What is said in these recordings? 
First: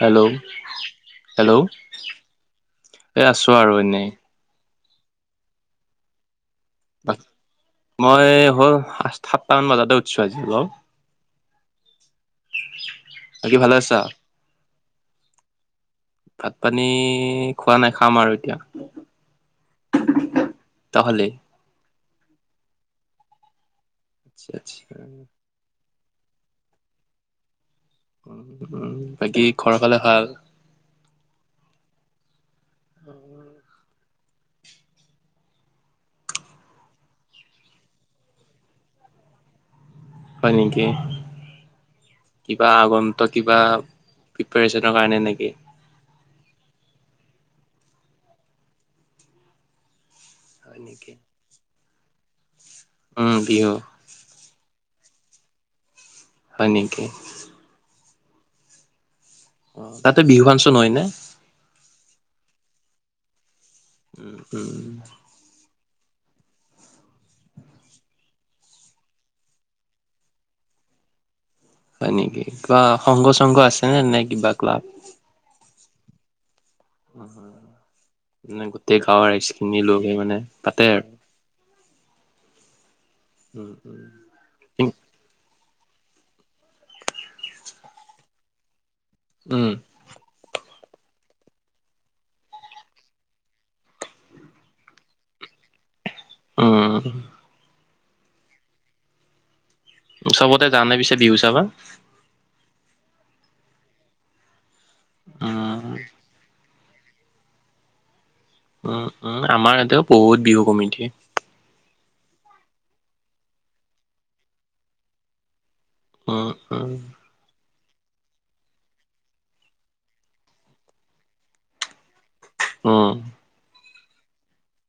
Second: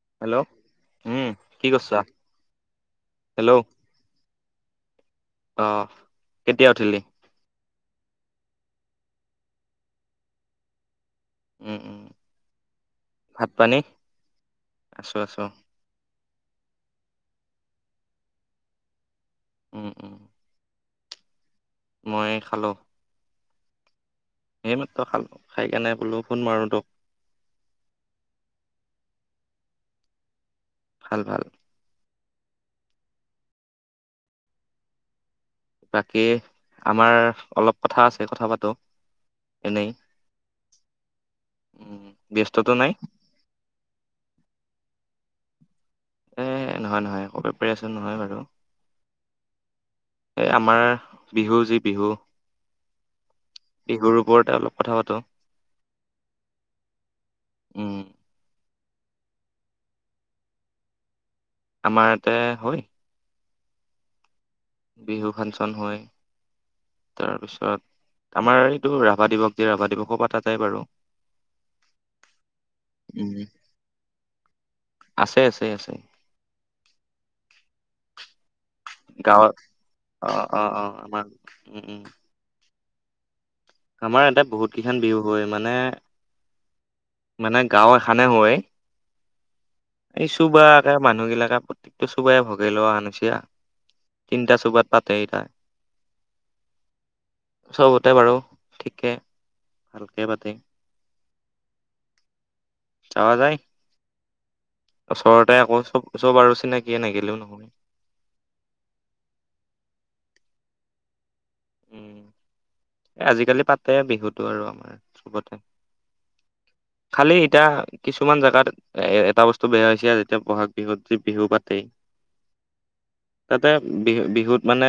Hello উম hello কি কৰিছা এই হেল্ল' আছোঁ আৰু এনেই অ কেতিয়া উঠিলি মই হ'ল আঠ সাতটামান বজাতে উঠছোঁ আজি ল্লও উম উম ভাত বাকী ভালে পানী আছা আছো আছো ভাত পানী খোৱা নাই খাম আৰু এতিয়া উম উম তই খালি মই খালোঁ আচ্ছা আচ্ছা এইমাত্ৰ খালো খাই কেনে বোলো ফোন মাৰো তোক উ উ বাকী ঘৰৰ ফালে ভাল ভাল ভাল [unintelligible] বাকী আমাৰ অলপ কথা আছে কথা পাতো এনেই হয় নেকি উম কিবা ব্যস্ততো নাই আগম ত কিবা প্ৰিপ্ৰেৰেচনৰ কাৰণে নেকি এ নহয় নহয় ক প্ৰিপ্ৰেৰেচন নহয় বাৰু এই হয় আমাৰ নেকি বিহু যি বিহু উম বিহু। বিহুৰ ওপৰতে অলপ কথা পাতো। হয় নেকি? উম। অ তাতে বিহু ফাংচন হয় নে? আমাৰ ইতে হয়। উম উম। বিহু ফাংচন হয় তাৰপিছত। আমাৰ এইটো ৰাভা দিৱস যে ৰাভা দিৱসো পাতা যায় বাৰু। হয় নেকি কিবা সংঘ উম সংঘ আছেনে নাই কিবা ক্লাব? আছে আছে আছে। উ মানে গোটেই গাঁৱৰ ৰাইজ গাঁৱত খিনি লগহে অ মানে অ অ পাতে আৰু। আমাৰ উম উম। উম উম। আমাৰ ইয়াতে বহুত কেইখনান বিহু হয় মানে মানে গাঁও এখনে হয়। উম। এই চোবাকে মানুহ বিলাকে প্ৰত্যেকটো চোবাইে ভগাই লোৱা আনচা। তিনিটা চুবাত পাতে ইটা। উম। চবতে বাৰু ঠিকেই। চবতে জানে পিছে বিহু চাবা? তজাই। ওচৰতে আকৌ উম, চব চব আৰু চিনাকিয়ে নাগিলেও নহয়। উম উম আমাৰ ইতেও বহুত বিহু কমিটি। উম। এ আজিকালি পাতে বিহুতো আৰু আমাৰ চবতে উম, উম, খালি এতিয়া কিছুমান জেগাত এ এটা বস্তু বেয়া হৈছে যেতিয়া বহাগ বিহুত যে বিহু পাতে। উম, তাতে বিহু বিহুত মানে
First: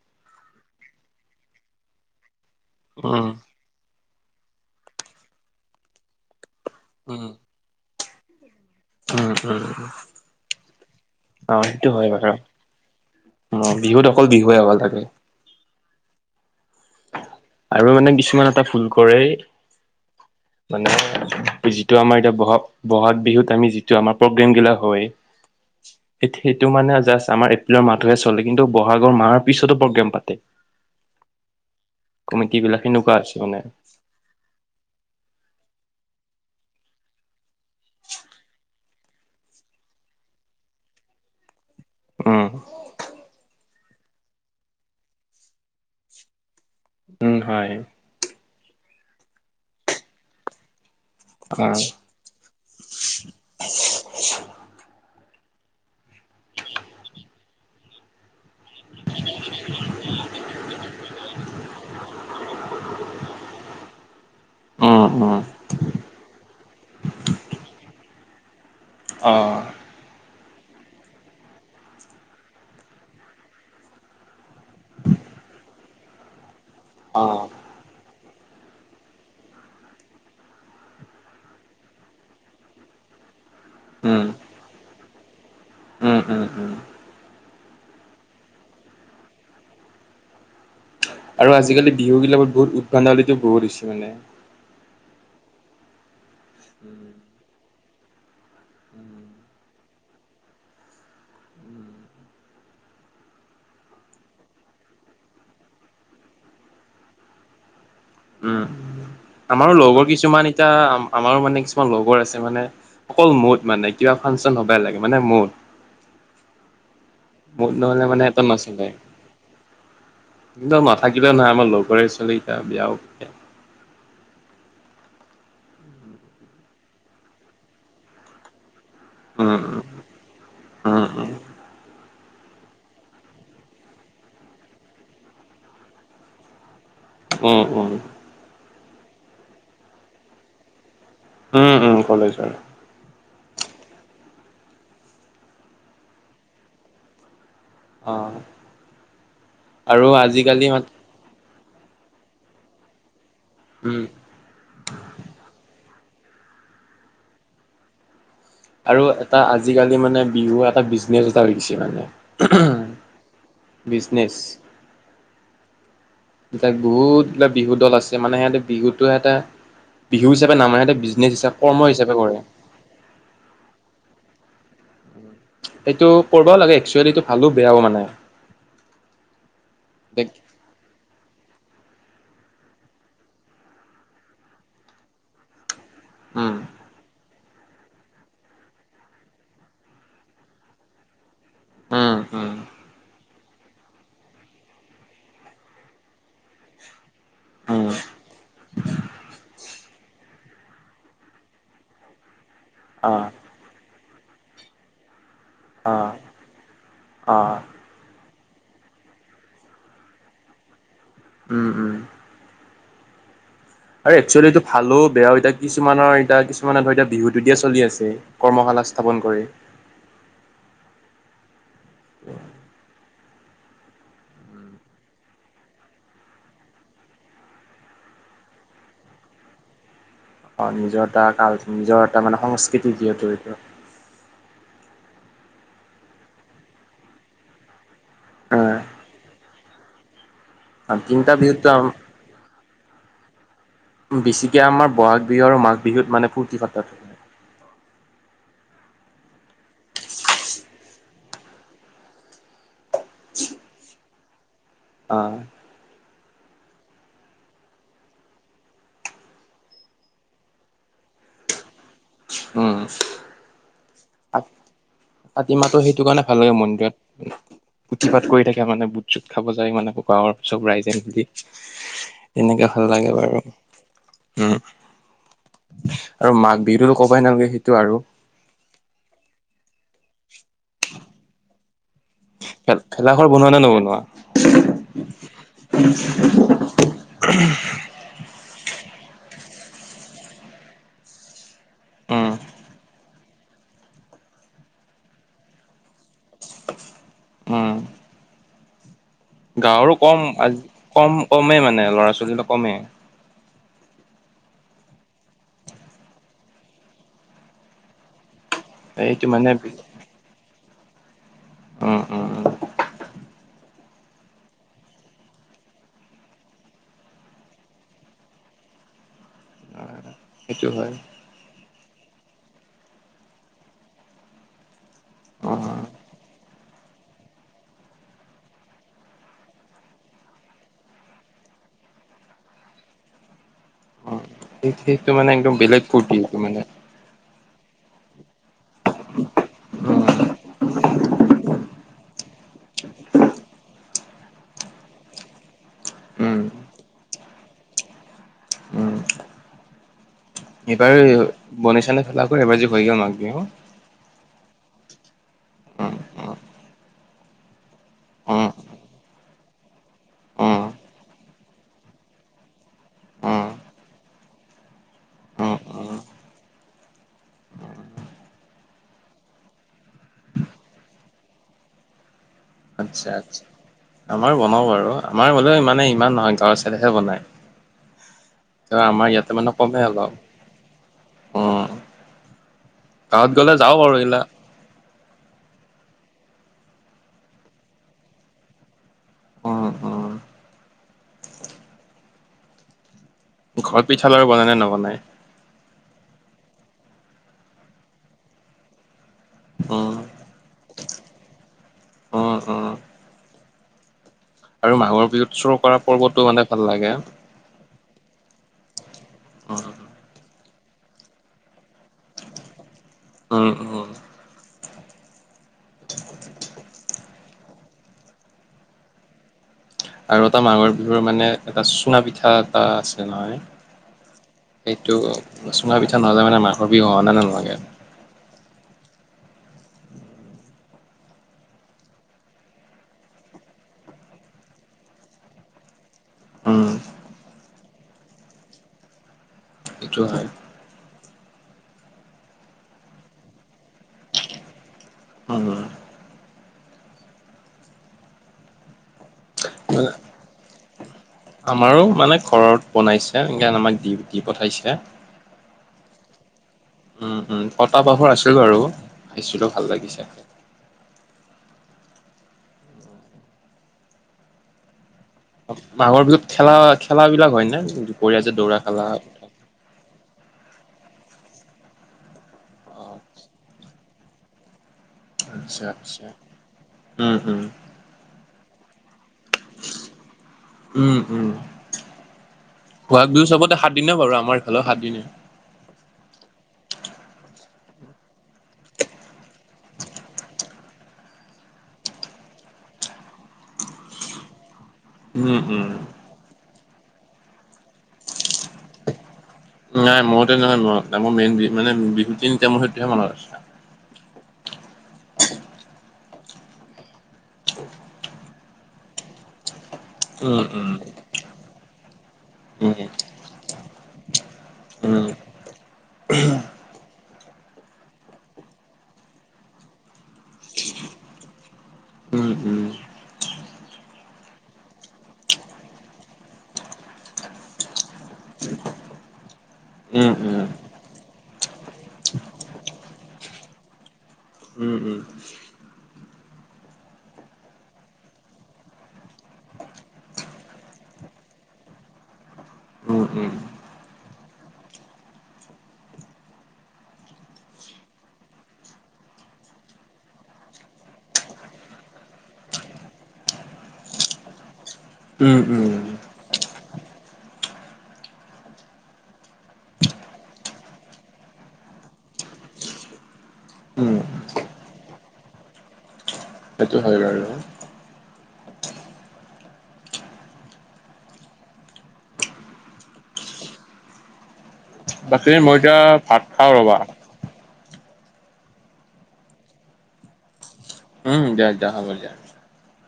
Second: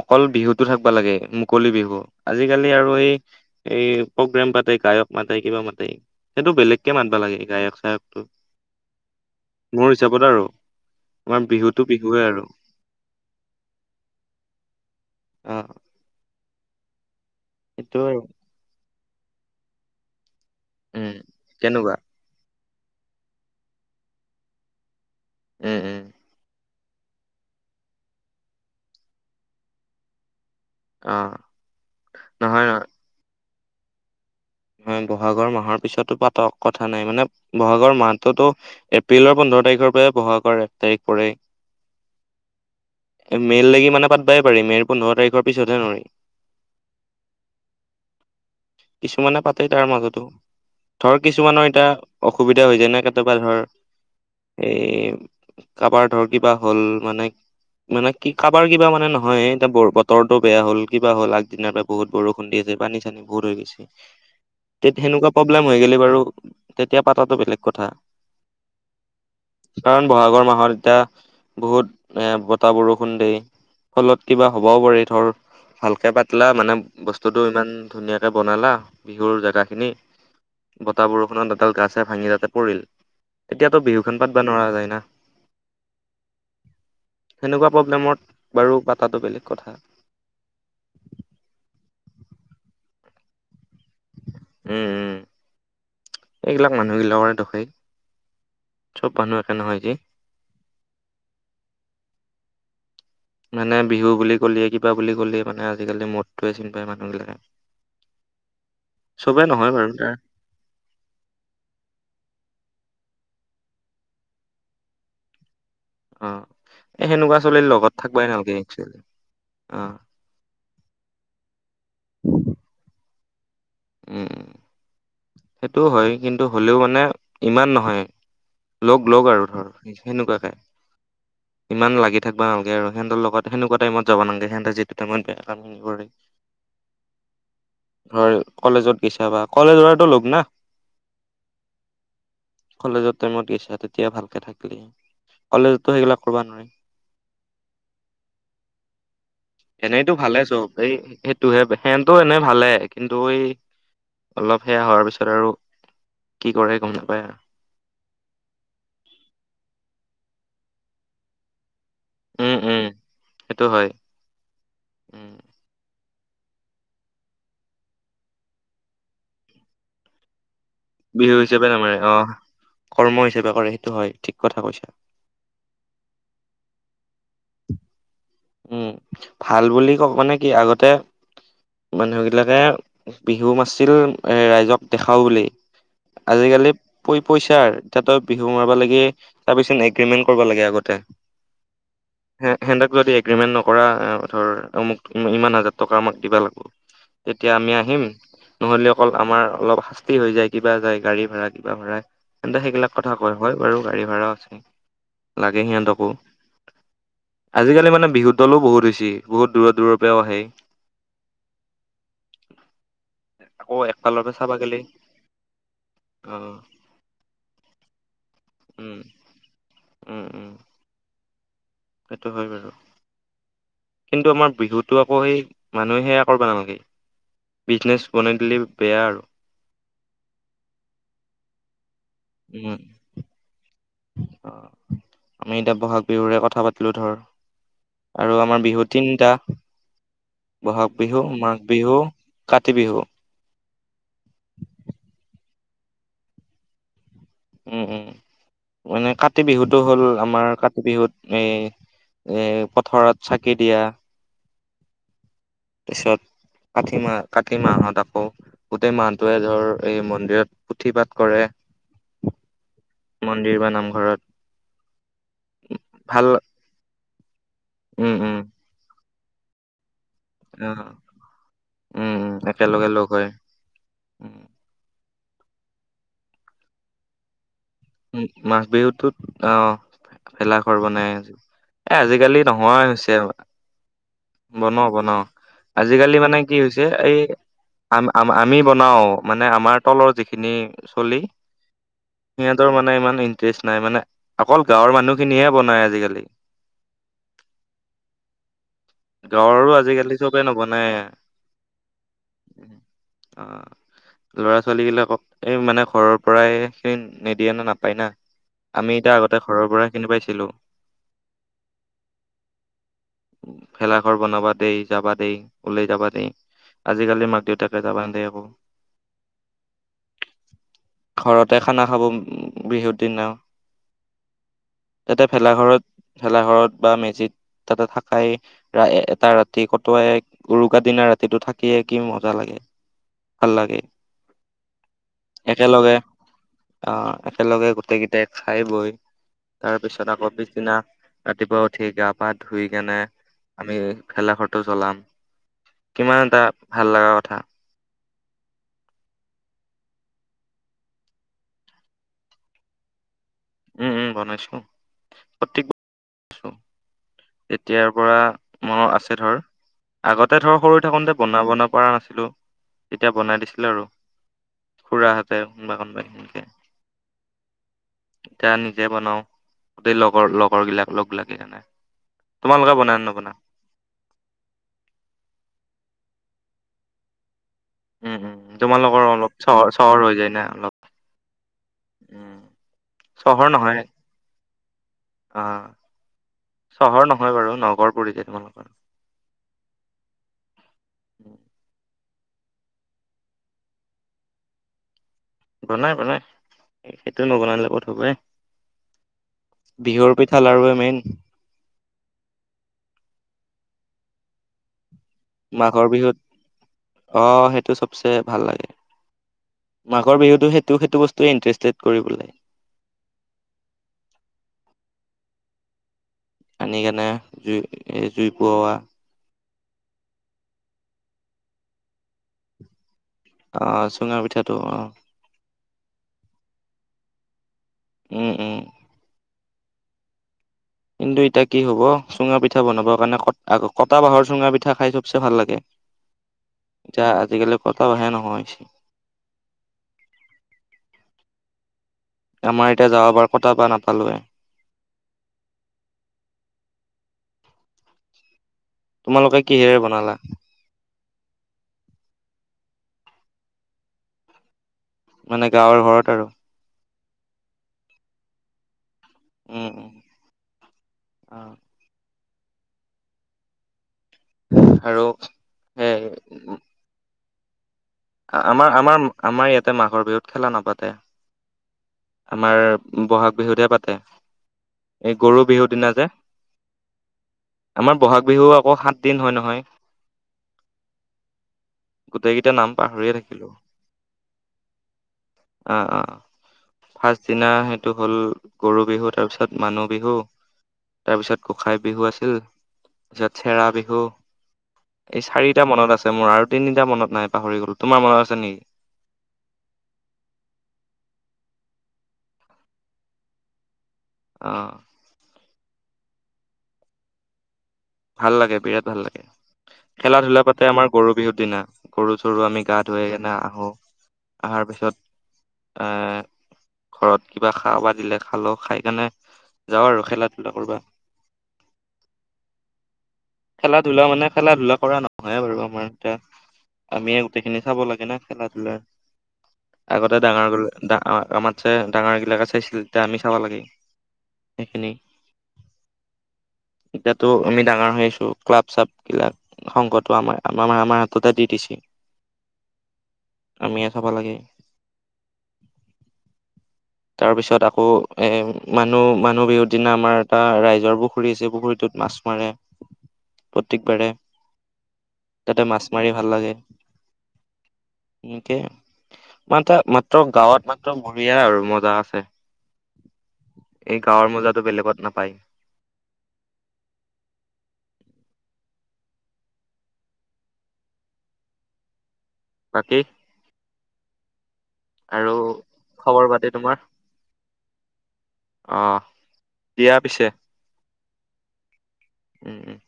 অকল বিহুতো থাকিবা লাগে। কলি বিহু আজিকালি আৰু এই উম, এই প্ৰগ্ৰেম পাতে গায়ক মাতে কিবা মাতে সেইটো বেলেগ। একে মাতবা উম। লাগে গায়ক চায়কটো উম, মোৰ হিচাপত আৰু। আমাৰ অঁ, বিহুতো সেইটো হয় ব বিহুৱে আৰু অ বিহুত অকল বিহুৱে হব লাগে। অঁ। আৰু মানে কিছুমান এটা ভুল কৰে উম মানে তেনেকুৱা যিটো আমাৰ এতিয়া বহাগ বহাগ বিহুত আমি যিটো আমাৰ প্ৰগ্ৰেম গিলা হয়। এ এ। সেইটো মানে জাষ্ট আমাৰ এপ্ৰিলৰ মাহটোহে চলে কিন্তু বহাগৰ মাহৰ পিছতো প্ৰগ্ৰেম পাতে। অঁ। কমিটি বিলাক সেনেকুৱা আছে মানে। হয় বহাগৰ মাহৰ পিছতো পাতক কথা নাই মানে বহাগৰ মাহতোতো। এপ্ৰিলৰ পোন্ধৰ তাৰিখৰ পৰা বহাগ কৰ এক তাৰিখ উম, পৰেই। মেইৰ লাগি মানে পাতবাই পাৰি মেইৰ পোন্ধৰ তাৰিখৰ পিছতহে নহয়। উম হয়। কিছুমানে পাতে তাৰ মাজতো ধৰ কিছুমানৰ অ', এতিয়া অসুবিধা হৈ যায় ন কেতিয়াবা ধৰ। এ কাবাৰ ধৰ কিবা হ'ল মানে মানে কি কাবাৰ কিবা মানে নহয় এতিয়া বতৰটো বেয়া হ'ল কিবা হ'ল আগদিনাৰ পৰা বহুত বৰষুণ দি আছে পানী চানি বহুত লাগিছে তে উম, সেনেকুৱা উম। প্ৰব্লেম হৈ গলে বাৰু তেতিয়া পাতাটো বেলেগ কথা অ কাৰণ বহাগৰ মাহত এতিয়া বহুত এ বতাহ বৰষুণ দেই ফলত কিবা হ'বও পাৰি ধৰ ভালকৈ পাতলা মানে বস্তুটো অ'। ইমান ধুনীয়াকৈ বনালা বিহুৰ জেগা খিনি বতাহ বৰষুণত এডাল গা ছাল ভাঙি তাতে পৰিল এতিয়াতো বিহুখন উম, পাতবা নোৱাৰা যায় না উম উম উম সেনেকুৱা প্ৰব্লেমত বাৰু পাতাটো বেলেগ কথা আৰু আজিকালি বিহুবিলাকত বহুত উদভাণ্ডাৱলিটো বহুত হৈছে মানে উম এইবিলাক মানুহগিলাকৰে দখাই চব মানুহ একে নহয় যে মানে বিহু বুলি কলে কিবা বুলি ক'লে মানে আজিকালি মদটোৱে চিনি পায় মানুহ বিলাকে উম নহয় আমাৰো বাৰু লগৰ তাৰ কিছুমান এতিয়া আমাৰো মানে কিছুমান লগৰ আছে মানে অকল মদ মানে কিবা ফাংচন হব লাগে মানে মত অ এ সেনেকুৱা ছোৱলীৰ মুদ লগত নহ'লে মানে থাকিবাই এটা নালাগে নচলে। একচলি কিন্তু নাথাকিলে নহয় আমাৰ লগৰ ছোৱালীকেইটা বিয়াও উম সেইটো হয় কিন্তু হ'লেও মানে ইমান নহয় লগ লগ আৰু উম, ধৰ উম। সেনেকুৱাকে উম, উম, ইমান লাগি থাকিব নালাগে আৰু সেহতৰ লগত হেনেকুৱা টাইমত যাব নালাগে হেঁতে যিটো টাইমত বেয়া প [inaudible] উম উম কলেজত গৈছা বা কলেজত টো লগ না উম উম কলেজৰ কলেজৰ টাইমত গৈছা তেতিয়া ভালকে থাকিলি কলেজতো সেইবিলাক কৰিবা অ', নোৱাৰি আৰু এনেইতো ভালে আজিকালি চব এই টো সেনতো এনে ভালে কিন্তু এই উম অলপ সেয়া হোৱাৰ পিছত আৰু কি কৰে গম নাপায় আৰু এটা আজিকালি মানে বিহু এটা বিজনেচ এটা হৈ গৈছে মানে উম উম সেইটো হয় বিজনেছ উম এ বহুতবিলাক বিহু দল আছে মানে সিহঁতে বিহুতো এটা বিহু হিচাপে নামে সিহঁতে বিজনেছ বিহু হিচাপ কৰ্ম নামাৰে অ হিচাপে কৰে কৰ্ম হিচাপে কৰে সেইটো হয় ঠিক কথা কৈছা সেইটো কৰিবও লাগে একচুৱেলিটো ভালো বেয়াও মানে উম ভাল বুলি কক মানে কি আগতে মানুহবিলাকে বিহু নাছিল ৰাইজক দেখাও বুলি উম, আজিকালি পইচাৰ তাতই বিহু মাৰিব লাগে তাৰ পিছত এগ্ৰিমেন্ট কৰিব লাগে আগতে উম, হে উম, হেদাক যদি এক এগ্ৰিমেণ্ট নকৰা ধৰ আমুক ইমান হাজাৰ টকা আমাক দিবা লাগিব তেতিয়া আমি উম, আহিম নহ'লে অকল আমাৰ অলপ কি হৈ যায়? কিবা যায়, গাড়ী ভাড়া, কিবা ভাড়া তেন্তে সেইগিলাক কথা অ', বাৰু হয় বাৰু গাড়ী ভাড়া আছে, লাগে সিহঁতকো। অ', অ', আজিকালি মানে বিহুৰ দলো বহুত হৈছে, বহুত দূৰৰ দূৰৰ পৰাও আহে। উম উম। উ [inaudible] আৰু এক্চুৱেলিটো ভালো বেয়াও এতিয়া, কিছুমানৰ এতিয়া অ' কিছুমানে ধৰ এতিয়া বিহুটো দিয়ে চলি আছে। কৰ্মশালা উম, স্থাপন কৰি। উম উম। সেইটো হয় বাৰু। কিন্তু আমাৰ বিহুতটো আকৌ সেই মানুহে সেয়া কৰিব নালাগে। বিজনেছ বনাই দিলে বেয়া আৰু। অ নিজৰ এটা কাল, নিজৰ এটা মানে উম, সংস্কৃতি যিহেতু এইটো অ আমি এতিয়া বহাগ বিহুৰে কথা পাতিলো ধৰ, আৰু আমাৰ বিহু তিনিটা। বহাগ বিহু, তিনিটা মাঘ বিহুতটো বিহু, কাতি বিহু। বেছিকে আমাৰ বহাগ বিহু আৰু মাঘ বিহুত মানে ফূৰ্তি ফাতা হয়। উম উম। মানে কাতি বিহুতটো হ'ল, আমাৰ কাতি বিহুত এই এ পথাৰত চাকি দিয়া, অ তাৰপিছত কাতি মাহ, কাতি মাহত আকৌ গোটেই মাহটোৱে ধৰ এই মন্দিৰত পুথি পাঠ কৰে। উম। মন্দিৰ বা নামঘৰ। কাতি মাহটো সেইটো কাৰণে ভাল লাগে, মন্দিৰত পুথি উম পাঠ উম কৰি থাকে। মানে বুট যুট খাব যায় মানুহবোৰ। মাহত চব অ ৰাইজে মিলি, উম উম এনেকে ভাল একেলগে লগ লাগে হৈ বাৰু। উম। আৰু মাঘ বিহুতো কবাই নালাগে সেইটো আৰু উম, মাঘ বিহুটোত অ ভেলাঘৰ বনাই আজি এ আজিকালি নোহোৱা হৈছে ভেলাঘৰ হ'বলা, বনোৱা নে নবনোৱা? বনাও বনাও আজিকালি মানে কি হৈছে, এই আ আমি বনাও মানে আমাৰ তলৰ যিখিনি চলি উম সিহঁতৰ মানে ইমান ইণ্টাৰেষ্ট নাই মানে, অকল গাঁৱৰ মানুহখিনিহে বনাই আজিকালি। উম। গাঁৱৰো আজিকালি কম চবে আজ নবনায়। কম কমেই মানে ল'ৰা ছোৱালীবিলাক কমেই। অ ল'ৰা ছোৱালী বিলাকক এই মানে ঘৰৰ পৰাই সেই নিদিয়ে না, নাপায় না? আমি এতিয়া এইটো আগতে মানে ঘৰৰ পৰাই সেইখিনি পাইছিলো। উম উম উম। ভেলাঘৰ বনাবা দেই, যাবা দেই, ওলাই যাবা দেই, আজিকালি মাক দেউতাকে যাব নিদিয়ে আকৌ। সেইটো হয়। ঘৰতে খানা খাব বিহুৰ দিনাও, তাতে অ', ভেলাঘৰত ভেলাঘৰত বা মেজিত তাতে থাকাই ৰা এটা ৰাতি কতুৱাই, উৰুকা দিনা ৰাতিটো থাকিয়ে কি মজা লাগে। ভাল লাগে। অ', সেই সেইটো মানে একদম বেলেগ ফুৰ্তি এইটো মানে। অ একেলগে গোটেই কেইটাই খাই বৈ, তাৰ পিছত আকৌ উম, পিছদিনা ৰাতিপুৱা উঠি গা পা ধুই কেনে আমি ভেলাঘৰটো জ্বলাম কিমান উম, এটা ভাল লগা কথা। উম। এইবাৰ বনাইছা নে ভেলাঘৰ এইবাৰ যে হৈ গ'ল মাঘ বিহু? উম উম বনাইছো প্ৰতীক উম উম এতিয়াৰ পৰা উম মনত আছে ধৰ আগতে ধৰ উম সৰু থাকোতে বনাব পৰা নাছিলো তেতিয়া বনাই উম দিছিলে আৰু। খুৰাহঁতে উম কোনোবা উম কোনোবাই সেনেকে। এতিয়া নিজে বনাও গোটেই লগৰ লগৰ বিলাক লগলাগিকিনে। আচ্ছা আচ্ছা। আমাৰ বনাওঁ বাৰু আমাৰ হোলেও মানে ইমান নহয় গাঁৱৰ ছাইডহে বনায়। উম উম ত' তোমালোকৰ আমাৰ অলপ ইয়াতে মানে চহৰ কমেই চহৰ হৈ যায় না অলপ। উম। উম গাঁৱত গ'লে চহৰ যাওঁ নহয়। বাৰু এইগিলা উম চহৰ নহয় বাৰু নগৰ পৰি যায়। তোমালোকৰ? উম উম ঘৰত পিঠা লাৰু বনাই নে নবনাই? বনাই বনাই, সেইটো নবনালে কত হ'ব এ। উম বিহুৰ পিঠা লাৰুৱে মেইন। উম উম আৰু মাঘৰ বিহুত চুৰ কৰা পৰ্বতো মানে ভাল লাগে। অঁ সেইটো চব চে ভাল লাগে, উম মাঘৰ বিহুতো সেইটো সেইটো বস্তুৱে ইন্টাৰেষ্টেড কৰিবলৈ। উম উম। আনি কেনে জুই জুই ফুৰোৱা। আৰু এটা মাঘৰ বিহুৰ মানে এটা চুঙা পিঠা এটা আছে অ চুঙা পিঠাটো নহয়। অ এইটো চুঙা পিঠা নহলে মানে মাঘৰ বিহু হোৱা যেন নালাগে। উম উম। কিন্তু এতিয়া কি হ'ব চুঙা পিঠা বনাবৰ কাৰণে কটা বাঁহৰ চুঙা পিঠা খাই চবচে ভাল লাগে। উম যা আজিকালিৰ কতাও আহে নহয়। এইটো হয়। আমাৰ এতিয়া যাৱা বাৰ কতা বাহ নাপালোৱে। উমম। তোমালোকে কিহেৰে বনালা? আমাৰো মানে ঘৰত বনাইছে সে আমাক দি দি পঠাইছে। মানে গাঁৱৰ ঘৰত আৰু। উম উম, কটা বাহৰ আছিল বাৰু পিছিলোঁ উম ভাল উম লাগিছে। অ। আৰু সেই মাঘৰ বিহুত খেলা খেলা বিলাক হয় নে? দুপৰীয়া যে দৌৰা আমাৰ খেলা আমাৰ আমাৰ ইয়াতে মাঘৰ বিহুত খেলা নাপাতে। আমাৰ বহাগ বিহুতে পাতে। এই গৰু আচ্ছা বিহুৰ দিনা যে আচ্ছা উম উম আমাৰ বহাগ বিহু আকৌ সাত দিন হয় নহয়। উম উম। গোটেইকেইটা নাম বহাগ পাহৰিয়ে বিহু থাকিলো চবতে সাত দিনে বাৰু আমাৰ ইফালেও সাত দিনে। আঁহ' আঁহ'। ফাৰ্ষ্ট দিনা সেইটো হ'ল গৰু বিহু তাৰপিছত মানুহ বিহু তাৰপিছত গোঁসাই বিহু আছিল তাৰপিছত চেৰা বিহু। এই উম উম চাৰিটা মনত আছে মোৰ আৰু তিনিটা মনত নাই পাহৰি গ'ল তোমাৰ মনত আছে নেকি নাই মইতে নহয় ম মোৰ মেইন মানে বিহু তিনিটা মোৰ সেইটোহে মনত আছে অ ভাল লাগে বিৰাট ভাল লাগে খেলা ধূলা উম পাতে উম আমাৰ গৰু বিহুৰ দিনা গৰু চৰু আমি উম গা ধুৱাই কিনে আহো আহাৰ উম পিছত এ ঘৰত কিবা খাব দিলে খালো খাই কেনে যাওঁ আৰু খেলা ধূলা কৰবা উম, উম, খেলা ধূলা মানে খেলা ধূলা কৰা নহয় বাৰু আমাৰ এতিয়া আমি গোটেইখিনি চাব লাগে না খেলা ধূলা উম, আগতে ডাঙৰ আমাৰ সৰু ডা আমা তছে ডাঙৰ গিলাকে চাইছিলে তেতিয়া আমি চাব লাগে উম সেইখিনি উম তো আমি ডাঙৰ হৈ আছো ক্লাব চাব গিলাক সংকটো আমাৰ আৰু আমাৰ হাততে দি দিছে উম, উম, আমিয়ে চাব লাগে তাৰ পিছত আকৌ এ মানুহ মানুহ বিহুৰ দিনা আমাৰ এটা ৰাইজৰ পুখুৰী আছে পুখুৰীটোত মাছ মাৰে প্ৰত্যেকবাৰে তাতে উম, মাছ মাৰে ভাল লাগে এনেকে মাত্ৰা মাত্ৰ গাঁৱত মাত্ৰ বঢ়িয়া আৰু মজা আছে উম, এই গাঁৱৰ মজাতো বেলেগত নাপায় সেইটো হয় বাৰু বাকী বাকী আৰু মই এতিয়া ভাত খবৰ খাওঁ পাতি ৰবা তোমাৰ অ দিয়া পিছে উম দিয়া দিয়া হ'ব দিয়া উম উম